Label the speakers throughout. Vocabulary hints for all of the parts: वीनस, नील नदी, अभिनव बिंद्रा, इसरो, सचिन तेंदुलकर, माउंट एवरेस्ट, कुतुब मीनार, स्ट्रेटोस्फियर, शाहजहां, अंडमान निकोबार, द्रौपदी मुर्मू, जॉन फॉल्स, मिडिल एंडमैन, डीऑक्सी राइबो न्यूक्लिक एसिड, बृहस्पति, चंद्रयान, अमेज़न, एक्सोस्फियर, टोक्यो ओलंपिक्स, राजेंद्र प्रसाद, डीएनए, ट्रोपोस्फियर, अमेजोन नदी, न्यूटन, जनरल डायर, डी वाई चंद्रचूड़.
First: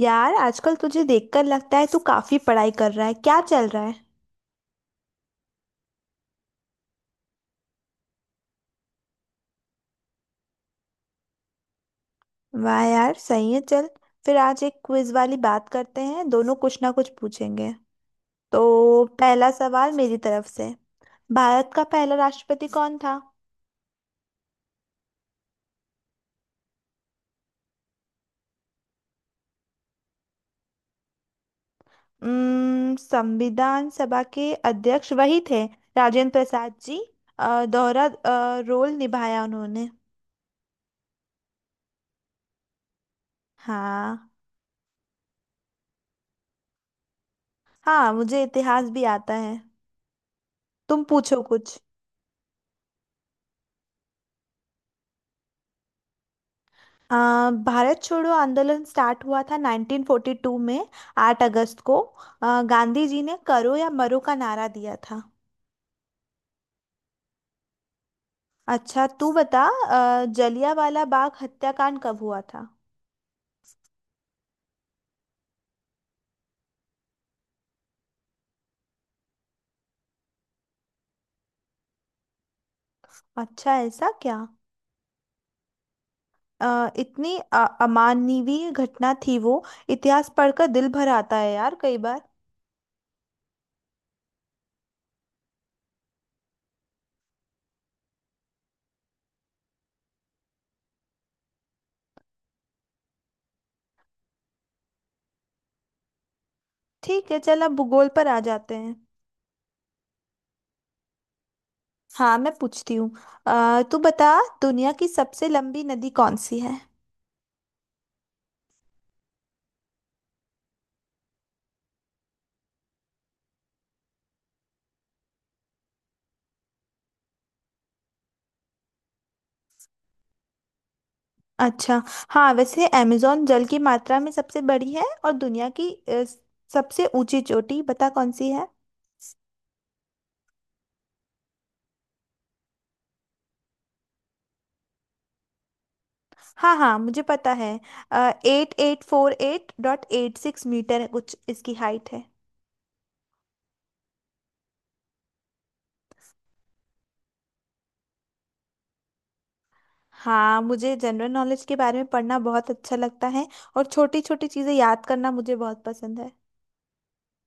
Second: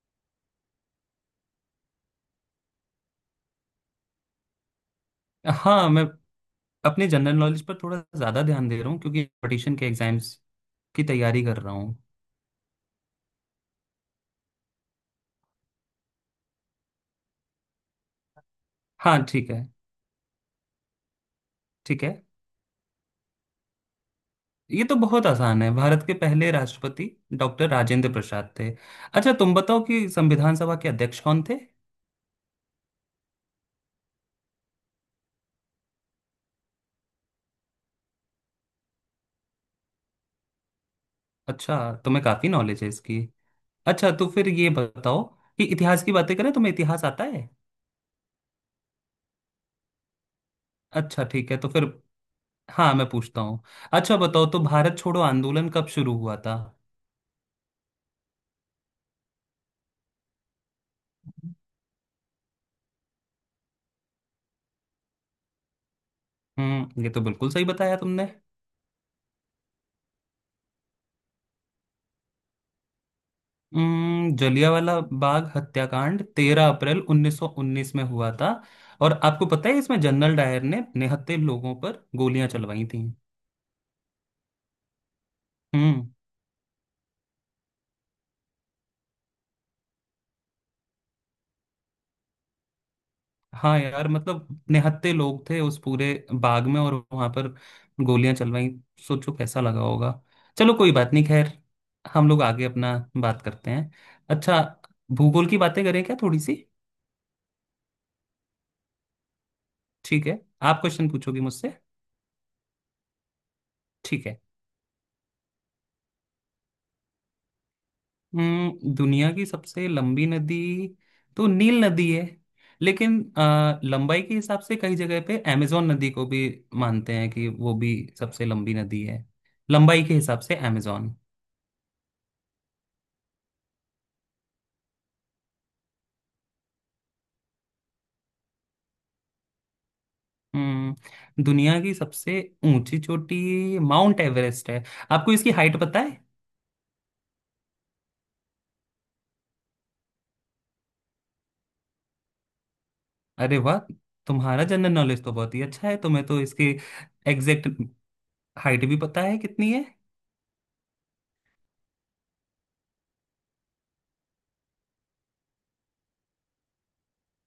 Speaker 1: यार, आजकल तुझे देखकर लगता है तू काफी पढ़ाई कर रहा है। क्या चल रहा है?
Speaker 2: हाँ मैं अपने जनरल नॉलेज पर थोड़ा ज्यादा ध्यान दे रहा हूँ क्योंकि कंपटीशन के एग्जाम्स की तैयारी कर रहा हूँ।
Speaker 1: वाह यार, सही है। चल, फिर आज एक क्विज वाली बात करते हैं। दोनों कुछ ना कुछ पूछेंगे तो
Speaker 2: हाँ ठीक
Speaker 1: पहला
Speaker 2: है।
Speaker 1: सवाल मेरी तरफ से। भारत का
Speaker 2: ठीक है।
Speaker 1: पहला राष्ट्रपति कौन था?
Speaker 2: ये तो बहुत आसान है। भारत के पहले राष्ट्रपति डॉक्टर राजेंद्र प्रसाद थे। अच्छा तुम बताओ कि संविधान सभा के अध्यक्ष कौन थे।
Speaker 1: संविधान सभा के अध्यक्ष वही थे। राजेंद्र प्रसाद जी। दोहरा रोल निभाया उन्होंने।
Speaker 2: अच्छा तुम्हें काफी नॉलेज है इसकी। अच्छा तो
Speaker 1: हाँ।
Speaker 2: फिर ये बताओ कि इतिहास की बातें करें। तुम्हें इतिहास आता है।
Speaker 1: हाँ, मुझे इतिहास भी आता है। तुम
Speaker 2: अच्छा
Speaker 1: पूछो
Speaker 2: ठीक है तो
Speaker 1: कुछ।
Speaker 2: फिर हाँ मैं पूछता हूँ। अच्छा बताओ तो भारत छोड़ो आंदोलन कब शुरू हुआ था।
Speaker 1: अ, भारत छोड़ो आंदोलन स्टार्ट हुआ था 1942 में। 8 अगस्त को गांधी जी ने करो या मरो का नारा दिया था।
Speaker 2: ये तो बिल्कुल सही बताया तुमने।
Speaker 1: अच्छा, तू बता जलियांवाला बाग हत्याकांड कब हुआ था?
Speaker 2: जलियांवाला बाग हत्याकांड 13 अप्रैल 1919 में हुआ था। और आपको पता है इसमें जनरल डायर ने निहत्थे लोगों पर गोलियां चलवाई थी।
Speaker 1: अच्छा, ऐसा क्या?
Speaker 2: हम्म।
Speaker 1: इतनी अमानवीय घटना थी वो। इतिहास पढ़कर दिल भर आता है यार, कई बार।
Speaker 2: हाँ यार मतलब निहत्थे लोग थे उस पूरे बाग में और वहां पर गोलियां चलवाई। सोचो कैसा लगा होगा। चलो कोई बात नहीं खैर। हम लोग आगे अपना बात करते हैं। अच्छा भूगोल की बातें करें क्या थोड़ी सी।
Speaker 1: ठीक है, चल अब भूगोल पर आ जाते हैं।
Speaker 2: ठीक है आप क्वेश्चन पूछोगी मुझसे।
Speaker 1: हाँ, मैं पूछती हूँ। तू
Speaker 2: ठीक
Speaker 1: बता,
Speaker 2: है।
Speaker 1: दुनिया की सबसे लंबी नदी कौन सी है?
Speaker 2: दुनिया की सबसे लंबी नदी तो नील नदी है। लेकिन लंबाई के हिसाब से कई जगह पे अमेजोन नदी को भी मानते हैं कि वो भी सबसे लंबी नदी है। लंबाई के हिसाब से अमेजोन।
Speaker 1: अच्छा। हाँ, वैसे अमेज़न जल की मात्रा में सबसे बड़ी है। और दुनिया की सबसे ऊंची चोटी बता कौन सी है?
Speaker 2: दुनिया की सबसे ऊंची चोटी माउंट एवरेस्ट है। आपको इसकी हाइट पता है।
Speaker 1: हाँ हाँ, मुझे पता है। 8848.86 मीटर है कुछ, इसकी हाइट है।
Speaker 2: अरे वाह। तुम्हारा जनरल नॉलेज तो बहुत ही अच्छा है। तुम्हें तो इसकी एग्जैक्ट हाइट भी पता है कितनी है।
Speaker 1: हाँ, मुझे जनरल नॉलेज के बारे में पढ़ना बहुत अच्छा लगता है। और छोटी छोटी चीज़ें याद करना मुझे बहुत पसंद है।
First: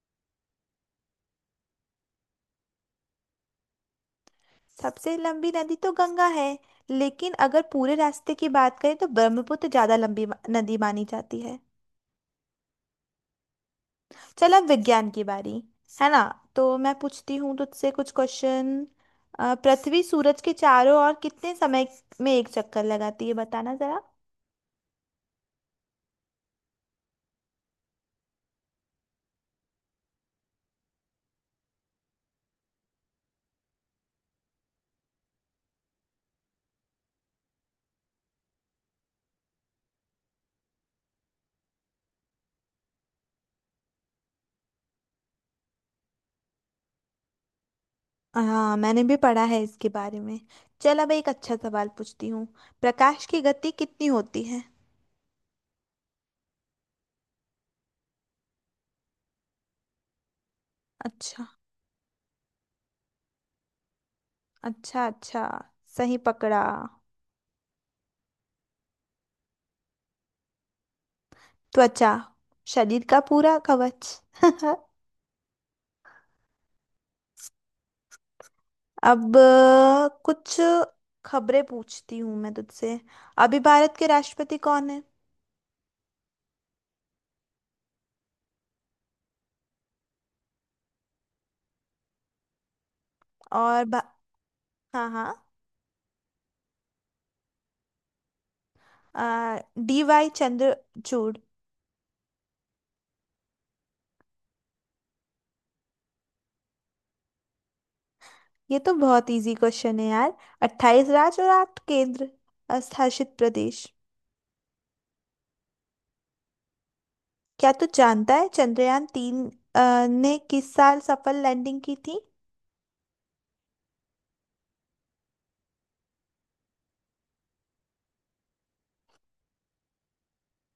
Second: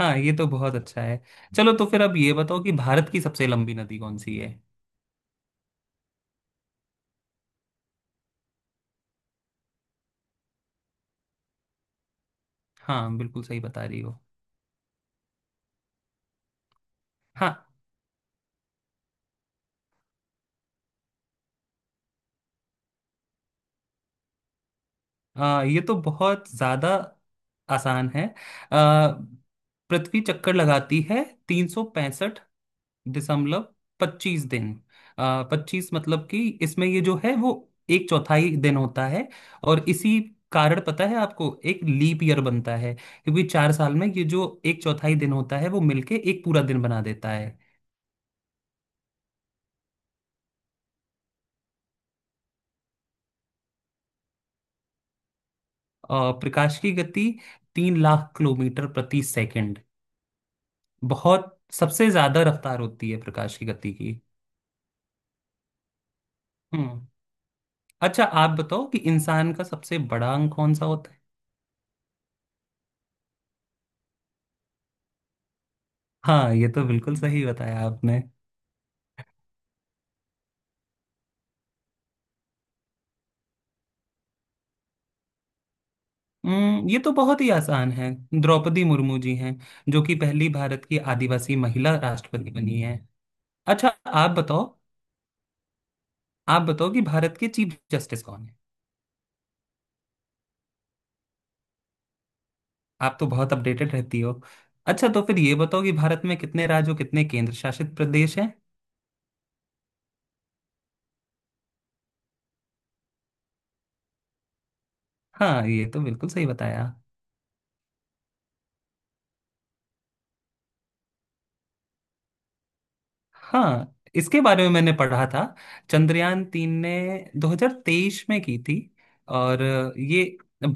Speaker 2: हाँ ये तो बहुत अच्छा है। चलो तो फिर अब ये बताओ कि भारत की सबसे लंबी नदी कौन सी है।
Speaker 1: सबसे लंबी नदी तो गंगा है, लेकिन अगर पूरे रास्ते की बात करें तो ब्रह्मपुत्र ज़्यादा लंबी नदी मानी जाती है।
Speaker 2: हाँ बिल्कुल सही बता रही हो।
Speaker 1: चल, अब विज्ञान की बारी है ना। तो मैं पूछती
Speaker 2: हाँ
Speaker 1: हूँ तुझसे कुछ क्वेश्चन। पृथ्वी सूरज के चारों ओर कितने समय में एक चक्कर लगाती है, बताना जरा।
Speaker 2: ये तो बहुत ज्यादा आसान है। आ, पृथ्वी चक्कर लगाती है 365.25 दिन। पच्चीस मतलब कि इसमें ये जो है वो एक चौथाई दिन होता है। और इसी कारण पता है आपको एक लीप ईयर बनता है क्योंकि 4 साल में ये जो एक चौथाई दिन होता है वो मिलके एक पूरा दिन बना देता है।
Speaker 1: हाँ, मैंने भी पढ़ा है इसके बारे में। चल, अब एक अच्छा सवाल पूछती हूँ। प्रकाश की गति कितनी होती है?
Speaker 2: प्रकाश की गति 3 लाख किलोमीटर प्रति सेकंड।
Speaker 1: अच्छा
Speaker 2: बहुत सबसे ज्यादा रफ्तार होती है प्रकाश की गति की।
Speaker 1: अच्छा। अच्छा, सही पकड़ा।
Speaker 2: हम्म। अच्छा आप बताओ कि इंसान का सबसे बड़ा अंग कौन सा होता है।
Speaker 1: त्वचा। शरीर का पूरा कवच।
Speaker 2: हाँ ये तो बिल्कुल सही बताया आपने।
Speaker 1: अब कुछ खबरें पूछती हूँ मैं तुझसे। अभी भारत के राष्ट्रपति कौन है?
Speaker 2: ये तो बहुत ही आसान है। द्रौपदी मुर्मू जी हैं जो कि पहली भारत की आदिवासी महिला राष्ट्रपति बनी है।
Speaker 1: और
Speaker 2: अच्छा आप बताओ
Speaker 1: हाँ हाँ।
Speaker 2: आप बताओ कि भारत के चीफ जस्टिस कौन है।
Speaker 1: डी वाई चंद्रचूड़।
Speaker 2: आप तो बहुत अपडेटेड रहती हो। अच्छा तो फिर ये बताओ कि भारत में कितने राज्य और कितने केंद्र शासित प्रदेश हैं।
Speaker 1: ये तो बहुत इजी क्वेश्चन है यार। 28 राज्य और आठ केंद्र शासित प्रदेश।
Speaker 2: हाँ ये तो बिल्कुल सही बताया।
Speaker 1: क्या तू जानता है चंद्रयान 3 ने किस साल सफल लैंडिंग की थी?
Speaker 2: हाँ इसके बारे में मैंने पढ़ा था। चंद्रयान तीन ने 2023 में की थी। और ये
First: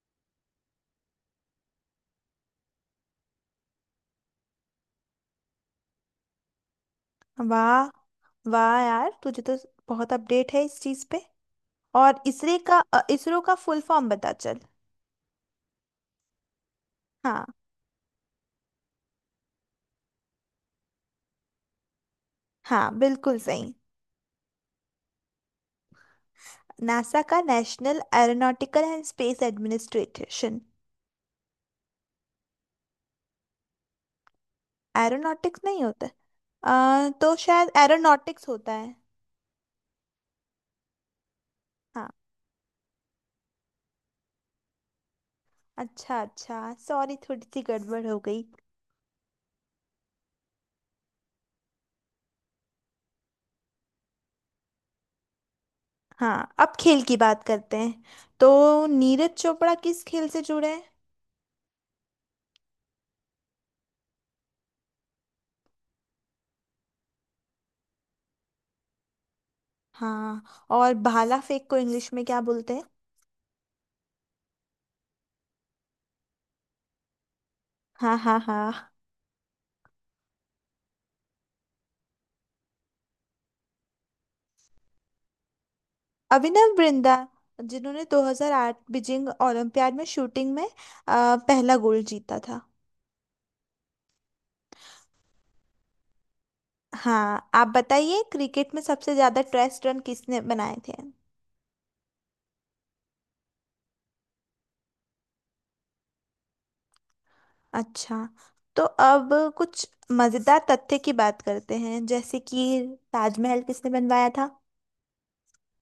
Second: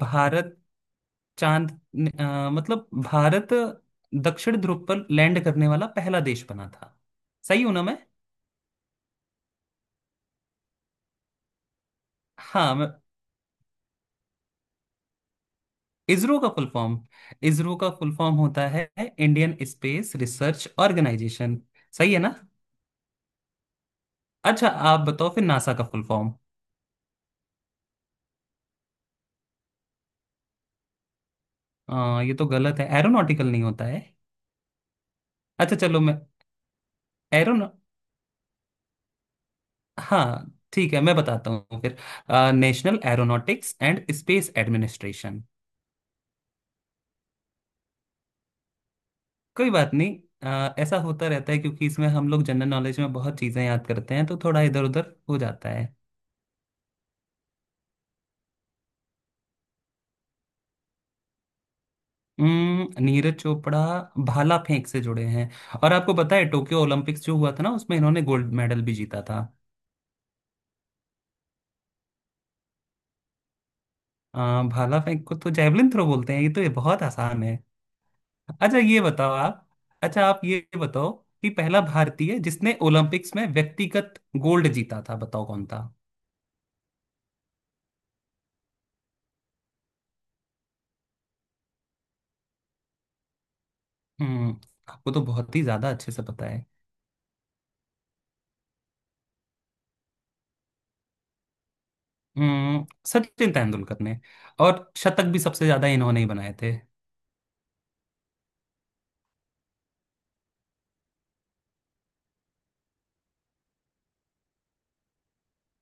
Speaker 2: भारत चांद मतलब भारत दक्षिण ध्रुव पर लैंड करने वाला पहला देश बना था। सही हूं ना
Speaker 1: वाह।
Speaker 2: मैं।
Speaker 1: वाह यार, तुझे तो बहुत अपडेट है इस चीज पे। और
Speaker 2: हाँ मैं
Speaker 1: इसरो का फुल फॉर्म बता चल।
Speaker 2: इसरो का फुल फॉर्म।
Speaker 1: हाँ
Speaker 2: इसरो का फुल फॉर्म होता है इंडियन स्पेस रिसर्च ऑर्गेनाइजेशन। सही है ना।
Speaker 1: हाँ, बिल्कुल सही।
Speaker 2: अच्छा आप बताओ फिर नासा का फुल फॉर्म।
Speaker 1: नासा का National Aeronautical and Space administration.
Speaker 2: ये तो गलत है एरोनॉटिकल नहीं होता है।
Speaker 1: एरोनॉटिक्स
Speaker 2: अच्छा
Speaker 1: नहीं
Speaker 2: चलो
Speaker 1: होता।
Speaker 2: मैं
Speaker 1: तो
Speaker 2: एरोन
Speaker 1: शायद एरोनॉटिक्स होता है।
Speaker 2: हाँ ठीक है मैं बताता हूँ फिर।
Speaker 1: हाँ।
Speaker 2: National Aeronautics and Space Administration.
Speaker 1: अच्छा अच्छा, सॉरी थोड़ी सी गड़बड़ हो गई।
Speaker 2: कोई बात नहीं। ऐसा होता रहता है क्योंकि इसमें हम लोग जनरल नॉलेज में बहुत चीजें याद करते हैं तो थोड़ा इधर उधर हो जाता है।
Speaker 1: हाँ, अब खेल की बात करते हैं। तो नीरज चोपड़ा किस खेल से जुड़े हैं?
Speaker 2: नीरज चोपड़ा भाला फेंक से जुड़े हैं। और आपको पता है टोक्यो ओलंपिक्स जो हुआ था ना उसमें इन्होंने गोल्ड मेडल भी जीता था।
Speaker 1: हाँ, और भाला फेंक को इंग्लिश में क्या बोलते हैं?
Speaker 2: अ, भाला फेंक को तो जैवलिन थ्रो बोलते हैं। ये तो ये बहुत आसान है।
Speaker 1: हाँ हाँ
Speaker 2: अच्छा
Speaker 1: हाँ।
Speaker 2: ये बताओ आप। अच्छा आप ये बताओ कि पहला भारतीय जिसने ओलंपिक्स में व्यक्तिगत गोल्ड जीता था बताओ कौन था।
Speaker 1: अभिनव बिंद्रा, जिन्होंने 2008 बीजिंग ओलंपियाड में शूटिंग में पहला गोल्ड जीता था।
Speaker 2: हम्म। आपको तो बहुत ही ज्यादा अच्छे से पता है।
Speaker 1: हाँ, आप बताइए, क्रिकेट में सबसे ज्यादा टेस्ट रन किसने बनाए थे?
Speaker 2: सचिन तेंदुलकर ने। और शतक भी सबसे ज्यादा इन्होंने ही बनाए थे।
Speaker 1: अच्छा। तो अब कुछ मजेदार तथ्य की बात करते हैं, जैसे कि ताजमहल किसने बनवाया था?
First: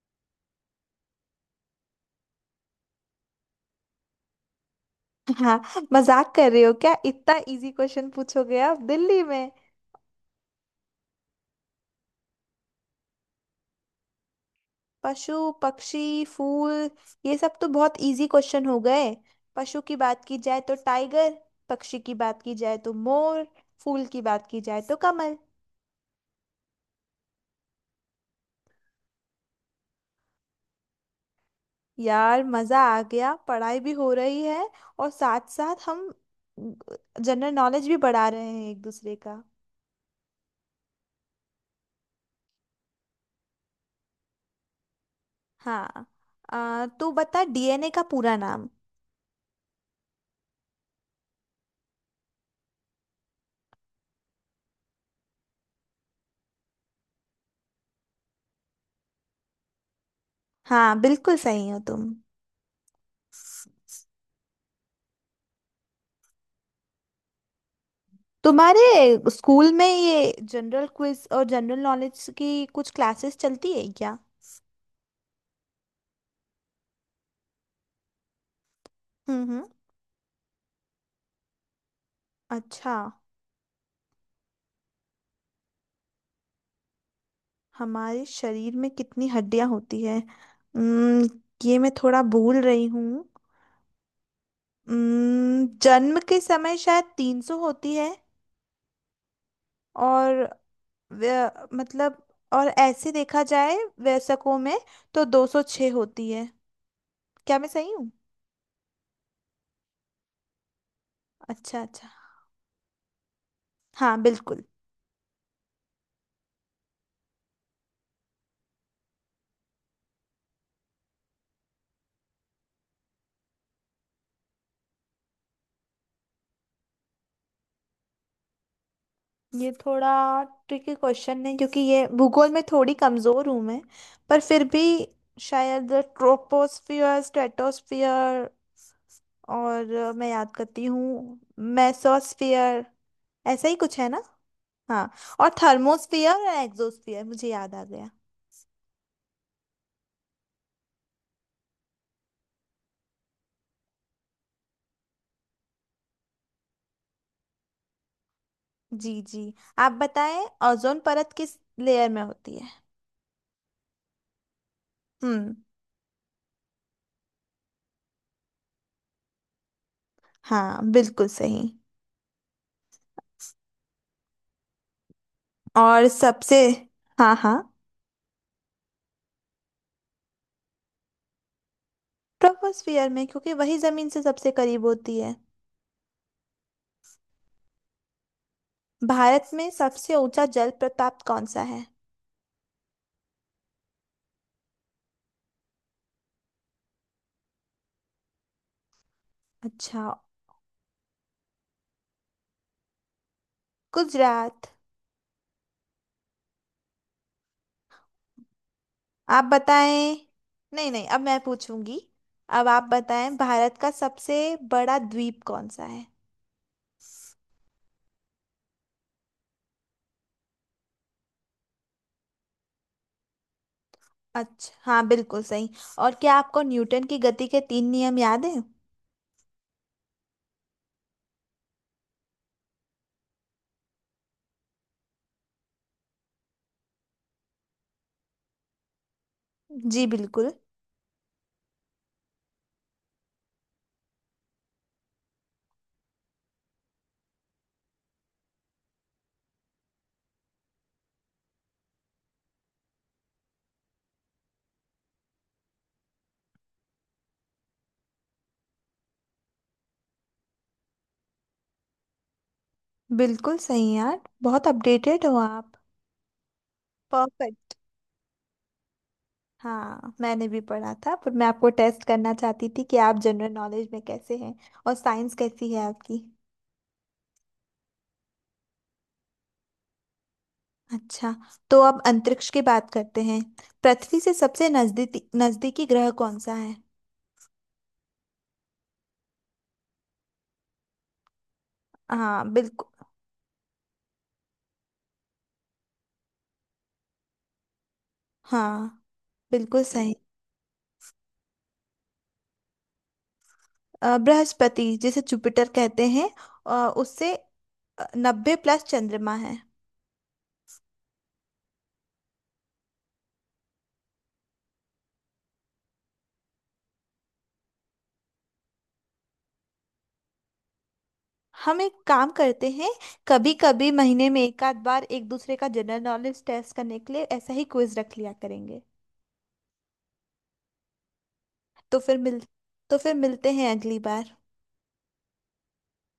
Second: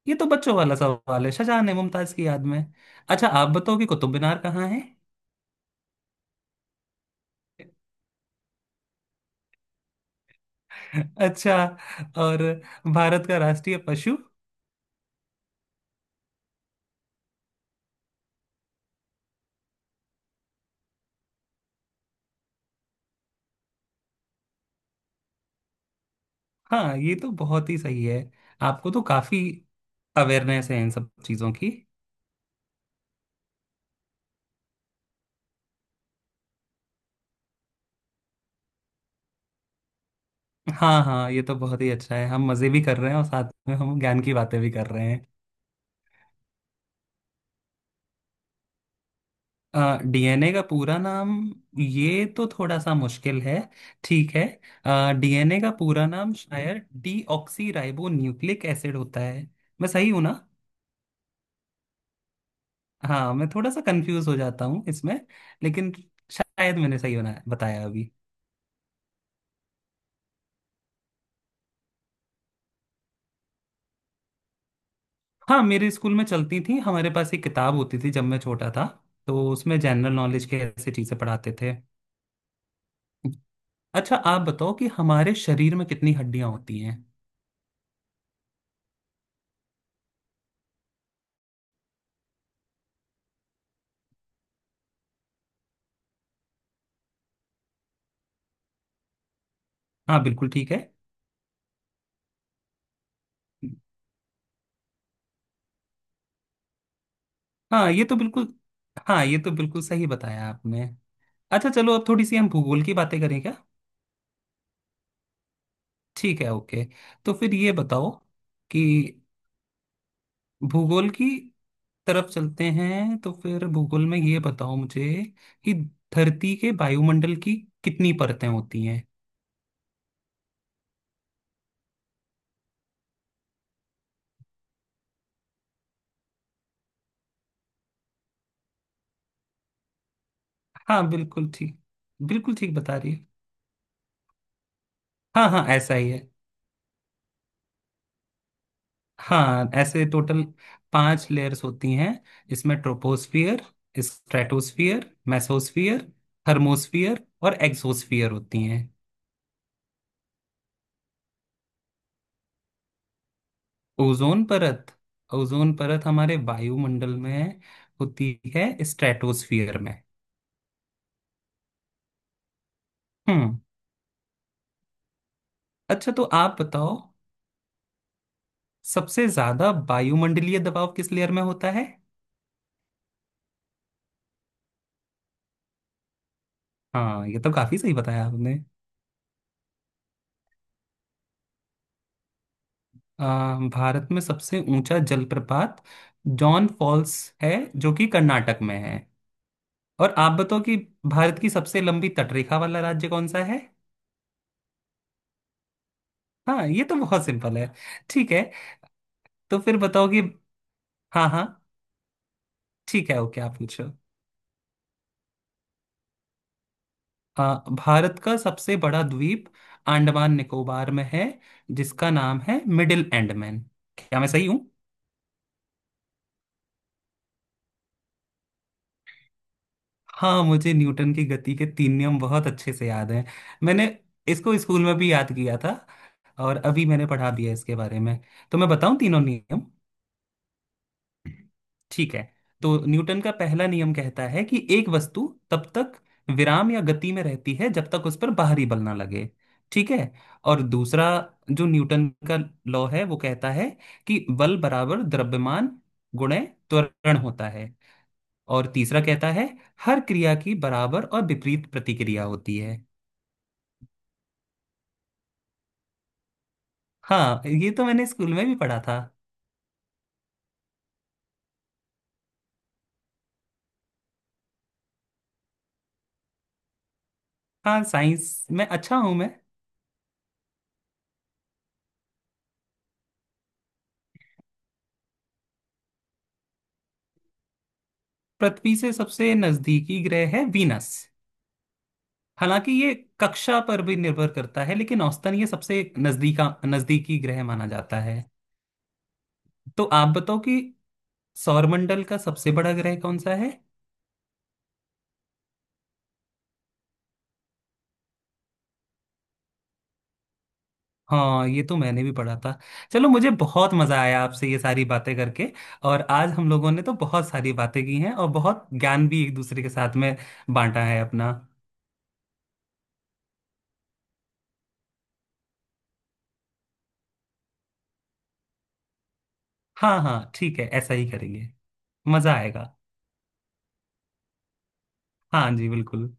Speaker 2: ये तो बच्चों वाला सवाल है। शाहजहां ने मुमताज की याद में। अच्छा आप बताओ कि कुतुब मीनार कहाँ है।
Speaker 1: हाँ, मजाक कर रहे हो क्या? इतना इजी क्वेश्चन पूछोगे आप? दिल्ली में।
Speaker 2: अच्छा। और भारत का राष्ट्रीय पशु।
Speaker 1: पशु, पक्षी, फूल, ये सब तो बहुत इजी क्वेश्चन हो गए। पशु की बात की जाए तो टाइगर, पक्षी की बात की जाए तो मोर, फूल की बात की जाए तो कमल।
Speaker 2: हाँ ये तो बहुत ही सही है। आपको तो काफी अवेयरनेस है इन सब चीजों की।
Speaker 1: यार, मजा आ गया, पढ़ाई भी हो रही है और साथ साथ हम जनरल नॉलेज भी बढ़ा रहे हैं एक दूसरे का।
Speaker 2: हाँ हाँ ये तो बहुत ही अच्छा है। हम मजे भी कर रहे हैं और साथ में हम ज्ञान की बातें भी कर रहे हैं।
Speaker 1: हाँ। तू बता, डीएनए का पूरा नाम।
Speaker 2: डीएनए का पूरा नाम। ये तो थोड़ा सा मुश्किल है। ठीक है। डीएनए का पूरा नाम शायद डीऑक्सी राइबो न्यूक्लिक एसिड होता है। मैं सही हूं ना।
Speaker 1: हाँ, बिल्कुल सही हो तुम।
Speaker 2: हाँ मैं थोड़ा सा कंफ्यूज हो जाता हूँ इसमें। लेकिन शायद मैंने सही बना बताया अभी।
Speaker 1: तुम्हारे स्कूल में ये जनरल क्विज और जनरल नॉलेज की कुछ क्लासेस चलती है क्या?
Speaker 2: हाँ मेरे स्कूल में चलती थी। हमारे पास एक किताब होती थी जब मैं छोटा था तो
Speaker 1: हम्म।
Speaker 2: उसमें जनरल नॉलेज के ऐसी चीजें पढ़ाते थे।
Speaker 1: अच्छा,
Speaker 2: अच्छा आप बताओ कि हमारे शरीर में कितनी हड्डियां होती हैं।
Speaker 1: हमारे शरीर में कितनी हड्डियां होती है? हम्म, ये मैं थोड़ा भूल रही हूँ। जन्म के समय शायद 300 होती है।
Speaker 2: हाँ
Speaker 1: और
Speaker 2: बिल्कुल ठीक है।
Speaker 1: मतलब, और ऐसे देखा जाए, वयस्कों में तो 206 होती है। क्या मैं
Speaker 2: हाँ
Speaker 1: सही
Speaker 2: ये
Speaker 1: हूँ?
Speaker 2: तो बिल्कुल हाँ ये तो बिल्कुल सही बताया आपने। अच्छा
Speaker 1: अच्छा
Speaker 2: चलो अब
Speaker 1: अच्छा।
Speaker 2: थोड़ी सी हम भूगोल की बातें करें क्या।
Speaker 1: हाँ, बिल्कुल।
Speaker 2: ठीक है ओके। तो फिर ये बताओ कि भूगोल की तरफ चलते हैं। तो फिर भूगोल में ये बताओ मुझे कि धरती के वायुमंडल की कितनी परतें होती हैं।
Speaker 1: ये थोड़ा ट्रिकी क्वेश्चन है क्योंकि ये भूगोल में थोड़ी कमजोर हूँ मैं। पर फिर भी, शायद ट्रोपोस्फियर, स्ट्रेटोस्फियर और मैं याद करती
Speaker 2: हाँ
Speaker 1: हूँ।
Speaker 2: बिल्कुल ठीक। बिल्कुल ठीक
Speaker 1: मेसोस्फियर।
Speaker 2: बता रही है।
Speaker 1: ऐसा ही कुछ है ना? हाँ, और
Speaker 2: हाँ हाँ ऐसा ही है।
Speaker 1: थर्मोस्फियर और एक्सोस्फियर मुझे याद आ गया।
Speaker 2: हाँ ऐसे टोटल पांच लेयर्स होती हैं। इसमें ट्रोपोस्फियर स्ट्रेटोस्फियर मेसोस्फियर थर्मोस्फियर और एक्सोस्फियर होती हैं।
Speaker 1: जी जी, आप बताएं। ओजोन परत किस लेयर में होती है?
Speaker 2: ओजोन परत।
Speaker 1: हम्म।
Speaker 2: ओजोन परत हमारे वायुमंडल में होती है स्ट्रेटोस्फियर में।
Speaker 1: हाँ, बिल्कुल सही।
Speaker 2: हम्म।
Speaker 1: और
Speaker 2: अच्छा तो
Speaker 1: सबसे।
Speaker 2: आप बताओ
Speaker 1: हाँ हाँ।
Speaker 2: सबसे ज्यादा वायुमंडलीय दबाव किस लेयर में होता है।
Speaker 1: ट्रोपोस्फियर में, क्योंकि वही जमीन से सबसे करीब होती है।
Speaker 2: हाँ ये तो काफी सही बताया आपने।
Speaker 1: भारत में सबसे ऊंचा जल प्रपात कौन सा है?
Speaker 2: भारत में सबसे ऊंचा जलप्रपात जॉन फॉल्स है जो कि कर्नाटक में है।
Speaker 1: अच्छा।
Speaker 2: और आप बताओ कि भारत की सबसे लंबी तटरेखा वाला राज्य कौन सा है।
Speaker 1: गुजरात।
Speaker 2: हाँ ये तो बहुत सिंपल है। ठीक है।
Speaker 1: आप
Speaker 2: तो फिर बताओ
Speaker 1: बताएं।
Speaker 2: कि
Speaker 1: नहीं नहीं, अब
Speaker 2: हाँ
Speaker 1: मैं
Speaker 2: हाँ
Speaker 1: पूछूंगी। अब आप
Speaker 2: ठीक है
Speaker 1: बताएं,
Speaker 2: ओके आप
Speaker 1: भारत का
Speaker 2: पूछो।
Speaker 1: सबसे बड़ा द्वीप कौन सा है?
Speaker 2: भारत का सबसे बड़ा द्वीप अंडमान निकोबार में है जिसका नाम है मिडिल एंडमैन। क्या मैं सही हूँ।
Speaker 1: अच्छा, हाँ बिल्कुल सही। और क्या आपको न्यूटन की गति के तीन नियम याद हैं?
Speaker 2: हाँ मुझे न्यूटन की गति के तीन नियम बहुत अच्छे से याद हैं। मैंने इसको स्कूल में भी याद किया था और अभी मैंने पढ़ा दिया इसके बारे में। तो मैं बताऊं तीनों नियम।
Speaker 1: जी बिल्कुल।
Speaker 2: ठीक है। तो न्यूटन का पहला नियम कहता है कि एक वस्तु तब तक विराम या गति में रहती है जब तक उस पर बाहरी बल ना लगे। ठीक है। और दूसरा जो न्यूटन का लॉ है वो कहता है कि बल बराबर द्रव्यमान गुणे त्वरण होता है। और तीसरा कहता है हर क्रिया की बराबर और विपरीत प्रतिक्रिया होती है।
Speaker 1: बिल्कुल सही यार, बहुत अपडेटेड हो आप।
Speaker 2: हाँ ये
Speaker 1: परफेक्ट।
Speaker 2: तो मैंने स्कूल में भी पढ़ा था।
Speaker 1: हाँ, मैंने भी पढ़ा था पर मैं आपको टेस्ट करना चाहती थी कि आप जनरल नॉलेज में कैसे हैं और साइंस कैसी है आपकी।
Speaker 2: हाँ साइंस में अच्छा हूं मैं।
Speaker 1: अच्छा। तो अब अंतरिक्ष की बात करते हैं। पृथ्वी से सबसे नजदीकी नजदीकी ग्रह कौन सा है?
Speaker 2: पृथ्वी से सबसे नजदीकी ग्रह है वीनस।
Speaker 1: हाँ
Speaker 2: हालांकि ये
Speaker 1: बिल्कुल।
Speaker 2: कक्षा पर भी निर्भर करता है लेकिन औसतन ये सबसे नजदीका नजदीकी ग्रह माना जाता है।
Speaker 1: हाँ, बिल्कुल
Speaker 2: तो आप
Speaker 1: सही।
Speaker 2: बताओ कि सौरमंडल का सबसे बड़ा ग्रह कौन सा है।
Speaker 1: बृहस्पति, जिसे जुपिटर कहते हैं। उससे 90+ चंद्रमा है।
Speaker 2: हाँ ये तो मैंने भी पढ़ा था। चलो मुझे बहुत मजा आया आपसे ये सारी बातें करके। और आज हम लोगों ने तो बहुत सारी बातें की हैं और बहुत ज्ञान भी एक दूसरे के साथ में बांटा है अपना।
Speaker 1: हम एक काम करते हैं। कभी कभी महीने में एक आध बार एक दूसरे का जनरल नॉलेज टेस्ट करने के लिए ऐसा ही क्विज रख लिया करेंगे।
Speaker 2: हाँ हाँ ठीक है ऐसा ही करेंगे।
Speaker 1: तो फिर
Speaker 2: मजा
Speaker 1: मिल
Speaker 2: आएगा।
Speaker 1: तो फिर मिलते हैं अगली बार।
Speaker 2: हाँ जी बिल्कुल।